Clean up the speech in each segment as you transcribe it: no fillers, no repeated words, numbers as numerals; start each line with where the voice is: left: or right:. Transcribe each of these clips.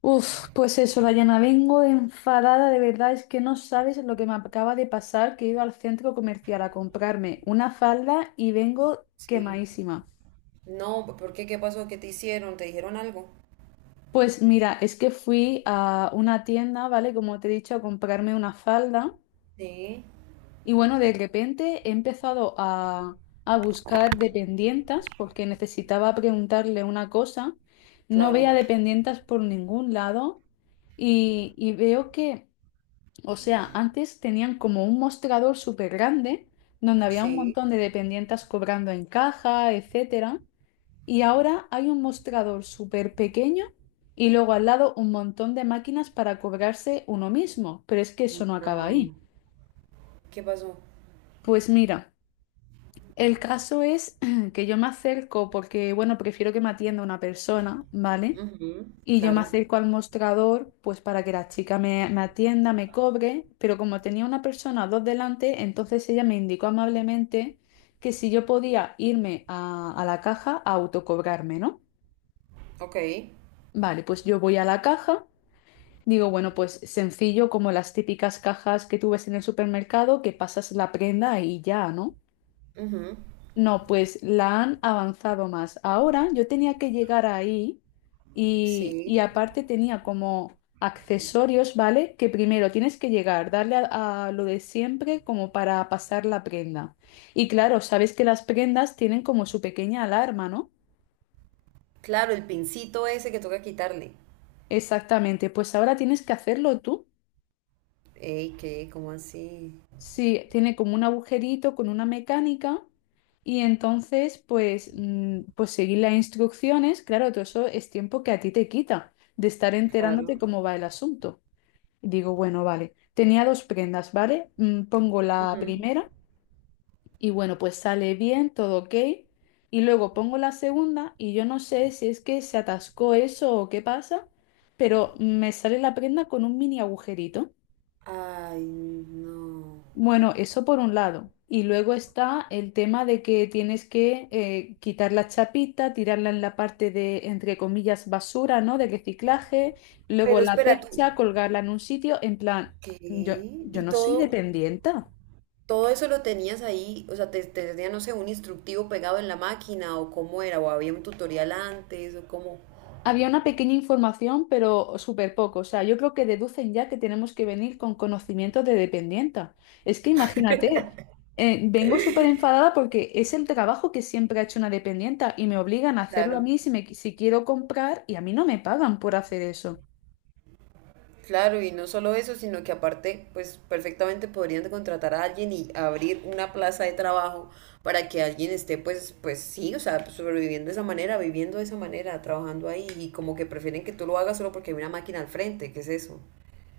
left: Uf, pues eso, Dayana, vengo enfadada, de verdad, es que no sabes lo que me acaba de pasar, que he ido al centro comercial a comprarme una falda y vengo
right: Sí.
left: quemadísima.
right: No, ¿por qué? ¿Qué pasó? ¿Qué te hicieron? ¿Te dijeron algo?
left: Pues mira, es que fui a una tienda, ¿vale? Como te he dicho, a comprarme una falda
right: Sí,
left: y bueno, de repente he empezado a buscar dependientas porque necesitaba preguntarle una cosa. No veía
right: claro.
left: dependientas por ningún lado y veo que... O sea, antes tenían como un mostrador súper grande donde había un
right: Sí.
left: montón de dependientes cobrando en caja, etcétera. Y ahora hay un mostrador súper pequeño y luego al lado un montón de máquinas para cobrarse uno mismo. Pero es que eso no acaba ahí.
right: No. ¿Qué pasó?
left: Pues mira, el caso es que yo me acerco porque, bueno, prefiero que me atienda una persona, ¿vale?
right: Ujú,
left: Y yo me
right: claro.
left: acerco al mostrador, pues para que la chica me atienda, me cobre, pero como tenía una persona o dos delante, entonces ella me indicó amablemente que si yo podía irme a la caja a autocobrarme, ¿no?
right: Ok.
left: Vale, pues yo voy a la caja, digo, bueno, pues sencillo como las típicas cajas que tú ves en el supermercado, que pasas la prenda y ya, ¿no?
right: Ujú,
left: No, pues la han avanzado más. Ahora yo tenía que llegar ahí y
right: sí.
left: aparte tenía como accesorios, ¿vale? Que primero tienes que llegar, darle a lo de siempre como para pasar la prenda. Y claro, sabes que las prendas tienen como su pequeña alarma, ¿no?
right: Claro, el pincito ese que toca quitarle.
left: Exactamente, pues ahora tienes que hacerlo tú.
right: Ey, ¿qué? ¿Cómo así?
left: Sí, tiene como un agujerito con una mecánica y entonces pues, pues seguir las instrucciones, claro, todo eso es tiempo que a ti te quita de estar enterándote
right: Claro.
left: cómo va el asunto. Y digo, bueno, vale, tenía dos prendas, ¿vale? Pongo la
right: Ujú.
left: primera y bueno, pues sale bien, todo ok. Y luego pongo la segunda y yo no sé si es que se atascó eso o qué pasa, pero me sale la prenda con un mini agujerito.
right: Ay, no.
left: Bueno, eso por un lado. Y luego está el tema de que tienes que quitar la chapita, tirarla en la parte de, entre comillas, basura, ¿no? De reciclaje, luego
right: Pero
left: la
right: espera tú.
left: percha, colgarla en un sitio, en plan, yo,
right: ¿Qué?
left: yo
right: ¿Y
left: no soy
right: todo?
left: dependiente.
right: Todo eso lo tenías ahí, o sea, te tenía, no sé, un instructivo pegado en la máquina o cómo era, o había un tutorial antes o cómo.
left: Había una pequeña información, pero súper poco. O sea, yo creo que deducen ya que tenemos que venir con conocimientos de dependienta. Es que imagínate, vengo súper enfadada porque es el trabajo que siempre ha hecho una dependienta y me obligan a hacerlo a
right: Claro,
left: mí si, si quiero comprar y a mí no me pagan por hacer eso.
right: claro, y no solo eso, sino que aparte, pues perfectamente podrían contratar a alguien y abrir una plaza de trabajo para que alguien esté, pues sí, o sea, sobreviviendo de esa manera, viviendo de esa manera, trabajando ahí y como que prefieren que tú lo hagas solo porque hay una máquina al frente, ¿qué es eso?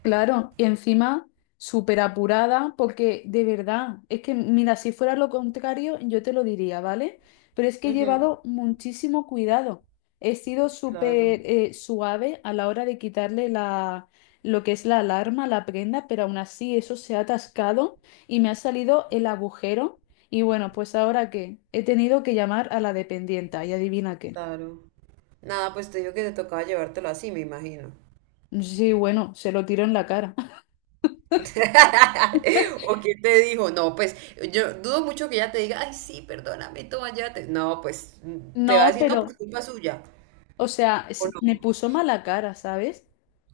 left: Claro, y encima súper apurada, porque de verdad, es que mira, si fuera lo contrario, yo te lo diría, ¿vale? Pero es que he
right: Ujú,
left: llevado muchísimo cuidado. He sido súper
right: claro,
left: suave a la hora de quitarle la, lo que es la alarma, la prenda, pero aún así eso se ha atascado y me ha salido el agujero. Y bueno, pues ahora qué, he tenido que llamar a la dependienta y adivina qué.
right: claro. Nada, pues te digo que te tocaba llevártelo así, me imagino.
left: Sí, bueno, se lo tiro en la cara.
right: ¿O qué te dijo? No, pues yo dudo mucho que ella te diga, ay, sí, perdóname, toma, llévate. No, pues te va a
left: No,
right: decir, no, pues
left: pero...
right: culpa suya.
left: O sea,
right: ¿O
left: me
right: no?
left: puso mala cara, ¿sabes?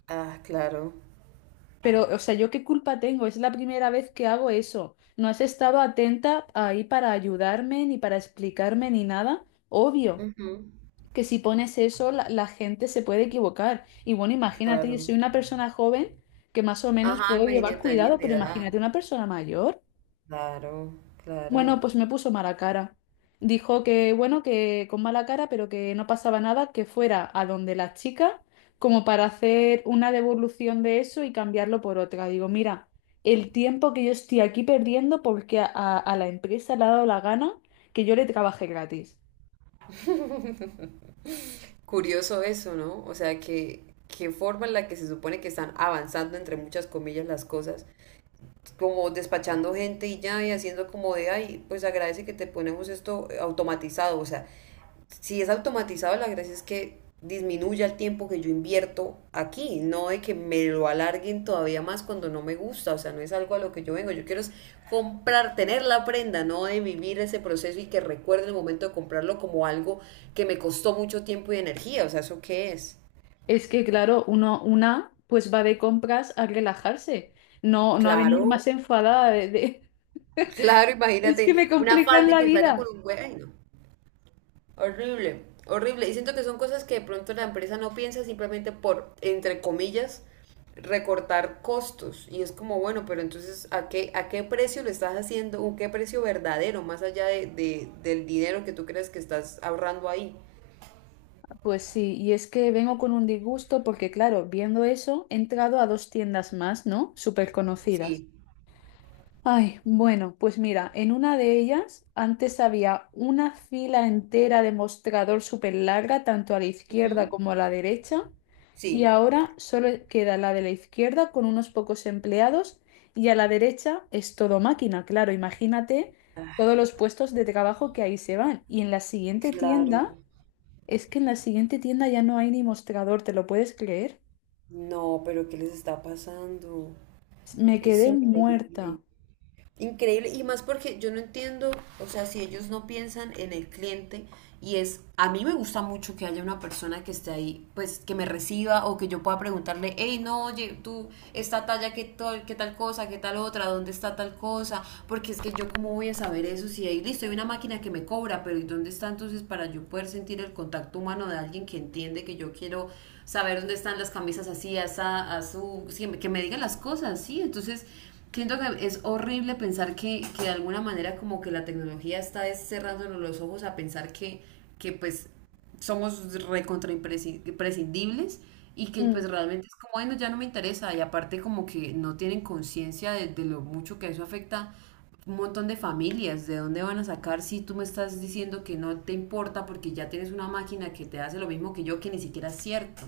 right: Ah, claro.
left: Pero, o sea, ¿yo qué culpa tengo? Es la primera vez que hago eso. No has estado atenta ahí para ayudarme, ni para explicarme, ni nada. Obvio
right: Ujú,
left: que si pones eso, la gente se puede equivocar. Y bueno, imagínate, yo soy
right: claro.
left: una persona joven que más o menos
right: Ajá,
left: puedo llevar
right: imagínate a alguien
left: cuidado,
right: de
left: pero
right: edad.
left: imagínate una persona mayor.
right: Claro,
left: Bueno,
right: claro.
left: pues me puso mala cara. Dijo que, bueno, que con mala cara, pero que no pasaba nada, que fuera a donde la chica, como para hacer una devolución de eso y cambiarlo por otra. Digo, mira, el tiempo que yo estoy aquí perdiendo porque a la empresa le ha dado la gana que yo le trabaje gratis.
right: Curioso eso, ¿no? O sea, que qué forma en la que se supone que están avanzando, entre muchas comillas, las cosas, como despachando gente y ya, y haciendo como de, ay, pues agradece que te ponemos esto automatizado. O sea, si es automatizado, la gracia es que disminuya el tiempo que yo invierto aquí, no de que me lo alarguen todavía más cuando no me gusta, o sea, no es algo a lo que yo vengo, yo quiero es comprar, tener la prenda, no de vivir ese proceso y que recuerde el momento de comprarlo como algo que me costó mucho tiempo y energía, o sea, ¿eso qué es?
left: Es que, claro, pues va de compras a relajarse, no a venir
right: Claro,
left: más enfadada de...
right: claro,
left: Es que
right: imagínate
left: me
right: una
left: complican
right: falda y
left: la
right: que salga con
left: vida.
right: un huevo. Horrible, horrible. Y siento que son cosas que de pronto la empresa no piensa simplemente por, entre comillas, recortar costos. Y es como, bueno, pero entonces, ¿a qué precio lo estás haciendo? ¿Un qué precio verdadero, más allá del dinero que tú crees que estás ahorrando ahí?
left: Pues sí, y es que vengo con un disgusto porque, claro, viendo eso, he entrado a dos tiendas más, ¿no? Súper conocidas.
right: Sí.
left: Ay, bueno, pues mira, en una de ellas antes había una fila entera de mostrador súper larga, tanto a la izquierda
right: Ujú.
left: como a la derecha, y
right: Sí.
left: ahora solo queda la de la izquierda con unos pocos empleados y a la derecha es todo máquina, claro, imagínate todos los puestos de trabajo que ahí se van. Y en la siguiente tienda...
right: Claro.
left: Es que en la siguiente tienda ya no hay ni mostrador, ¿te lo puedes creer?
right: No, pero ¿qué les está pasando?
left: Me
right: Es
left: quedé muerta.
right: increíble. Increíble, y más porque yo no entiendo, o sea, si ellos no piensan en el cliente y es, a mí me gusta mucho que haya una persona que esté ahí, pues que me reciba o que yo pueda preguntarle, hey, no, oye, tú, esta talla, qué tal cosa, qué tal otra, dónde está tal cosa, porque es que yo cómo voy a saber eso si ahí, listo, hay una máquina que me cobra, pero ¿y dónde está entonces para yo poder sentir el contacto humano de alguien que entiende que yo quiero saber dónde están las camisas así, asa, azul, sí, que me digan las cosas, sí, entonces... Siento que es horrible pensar que de alguna manera como que la tecnología está cerrándonos los ojos a pensar que pues somos recontra imprescindibles y que
left: Mm.
right: pues realmente es como, bueno, ya no me interesa y aparte como que no tienen conciencia de lo mucho que eso afecta un montón de familias, de dónde van a sacar si tú me estás diciendo que no te importa porque ya tienes una máquina que te hace lo mismo que yo, que ni siquiera es cierto.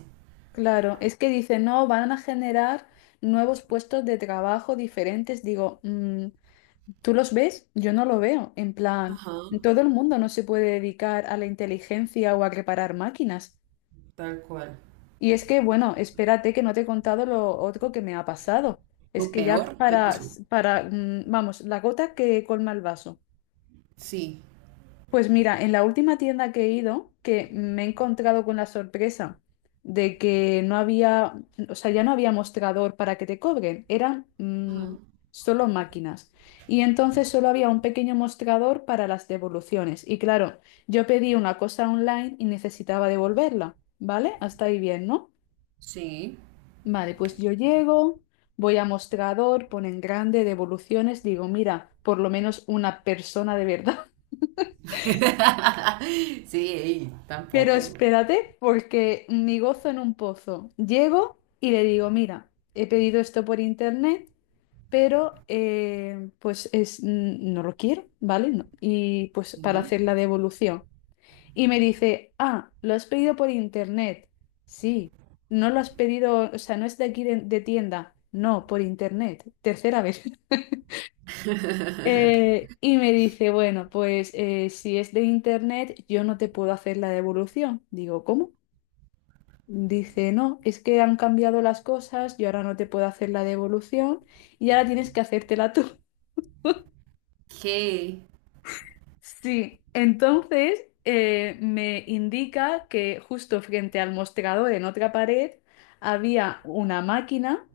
left: Claro, es que dice, no, van a generar nuevos puestos de trabajo diferentes. Digo, "Mm, ¿tú los ves? Yo no lo veo. En plan,
right: Ajá,
left: todo el mundo no se puede dedicar a la inteligencia o a reparar máquinas.
right: tal cual.
left: Y es que, bueno, espérate que no te he contado lo otro que me ha pasado. Es
right: O
left: que ya
right: peor, ¿qué pasó?
left: vamos, la gota que colma el vaso.
right: Sí.
left: Pues mira, en la última tienda que he ido, que me he encontrado con la sorpresa de que no había, o sea, ya no había mostrador para que te cobren, eran
right: Ajá.
left: solo máquinas. Y entonces solo había un pequeño mostrador para las devoluciones. Y claro, yo pedí una cosa online y necesitaba devolverla, ¿vale? Hasta ahí bien, ¿no?
right: Sí.
left: Vale, pues yo llego, voy a mostrador, ponen grande, devoluciones, digo, mira, por lo menos una persona de verdad.
right: Sí, ey,
left: Pero
right: tampoco.
left: espérate, porque mi gozo en un pozo. Llego y le digo, mira, he pedido esto por internet, pero pues es, no lo quiero, ¿vale? No. Y pues para
right: Sí.
left: hacer la devolución. Y me dice, ah, lo has pedido por internet. Sí, no lo has pedido, o sea, no es de aquí de tienda. No, por internet. Tercera vez. Y me dice, bueno, pues si es de internet, yo no te puedo hacer la devolución. Digo, ¿cómo? Dice, no, es que han cambiado las cosas, yo ahora no te puedo hacer la devolución y ahora tienes que hacértela tú.
right: ¿Qué?
left: Sí, entonces me indica que justo frente al mostrador en otra pared había una máquina.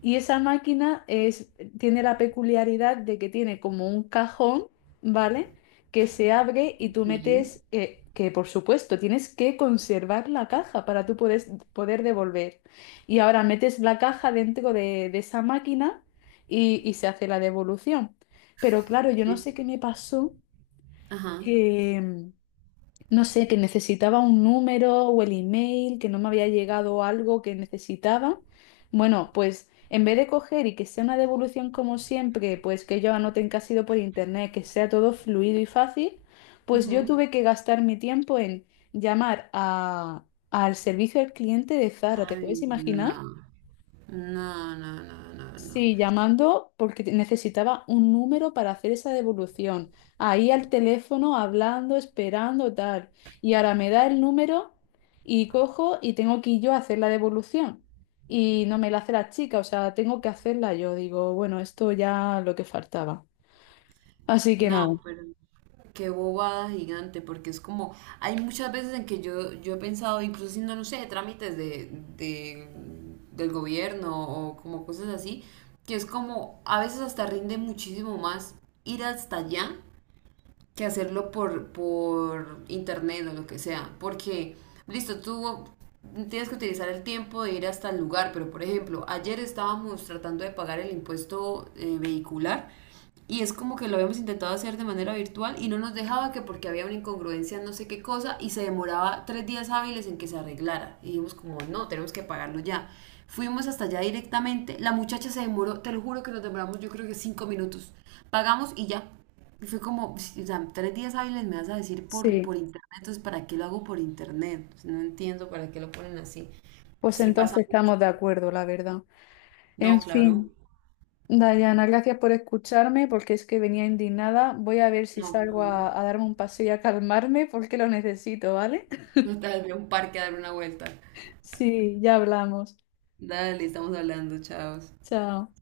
left: Y esa máquina es, tiene la peculiaridad de que tiene como un cajón, ¿vale? Que se abre y tú
right: ¿Qué?
left: metes, que por supuesto tienes que conservar la caja para poder devolver. Y ahora metes la caja dentro de esa máquina y se hace la devolución. Pero claro, yo no
right: ¿Qué?
left: sé qué me pasó,
right: Ajá.
left: que no sé, que necesitaba un número o el email, que no me había llegado algo que necesitaba. Bueno, pues en vez de coger y que sea una devolución como siempre, pues que ellos anoten que ha sido por internet, que sea todo fluido y fácil, pues yo
right: Ujú.
left: tuve que gastar mi tiempo en llamar al servicio al cliente de Zara, ¿te puedes
right: Ay,
left: imaginar?
right: no. No, no, no, no, no.
left: Sí, llamando porque necesitaba un número para hacer esa devolución. Ahí al teléfono, hablando, esperando, tal. Y ahora me da el número y cojo y tengo que ir yo a hacer la devolución. Y no me la hace la chica, o sea, tengo que hacerla yo. Digo, bueno, esto ya lo que faltaba. Así que nada.
right: No, pero qué bobada gigante, porque es como, hay muchas veces en que yo he pensado, incluso haciendo, no sé, trámites de- del gobierno o como cosas así, que es como, a veces hasta rinde muchísimo más ir hasta allá que hacerlo por internet o lo que sea. Porque, listo, tú tienes que utilizar el tiempo de ir hasta el lugar, pero por ejemplo, ayer estábamos tratando de pagar el impuesto vehicular y es como que lo habíamos intentado hacer de manera virtual y no nos dejaba, que porque había una incongruencia, no sé qué cosa, y se demoraba 3 días hábiles en que se arreglara. Y dijimos como, no, tenemos que pagarlo ya. Fuimos hasta allá directamente, la muchacha se demoró, te lo juro que nos demoramos yo creo que 5 minutos. Pagamos y ya, y fue como, Ps, o sea, 3 días hábiles me vas a decir por,
left: Sí,
right: por internet, entonces ¿para qué lo hago por internet? O sea, no entiendo para qué lo ponen así.
left: pues
right: Sí, pasa
left: entonces estamos de
right: mucho.
left: acuerdo, la verdad.
right: No,
left: En
right: claro,
left: fin. Dayana, gracias por escucharme porque es que venía indignada. Voy a ver si
right: no,
left: salgo
right: claro.
left: a darme un paseo y a calmarme porque lo necesito, ¿vale?
right: No, tal vez voy a un parque a dar una vuelta.
left: Sí, ya hablamos.
right: Dale, estamos hablando, chavos.
left: Chao.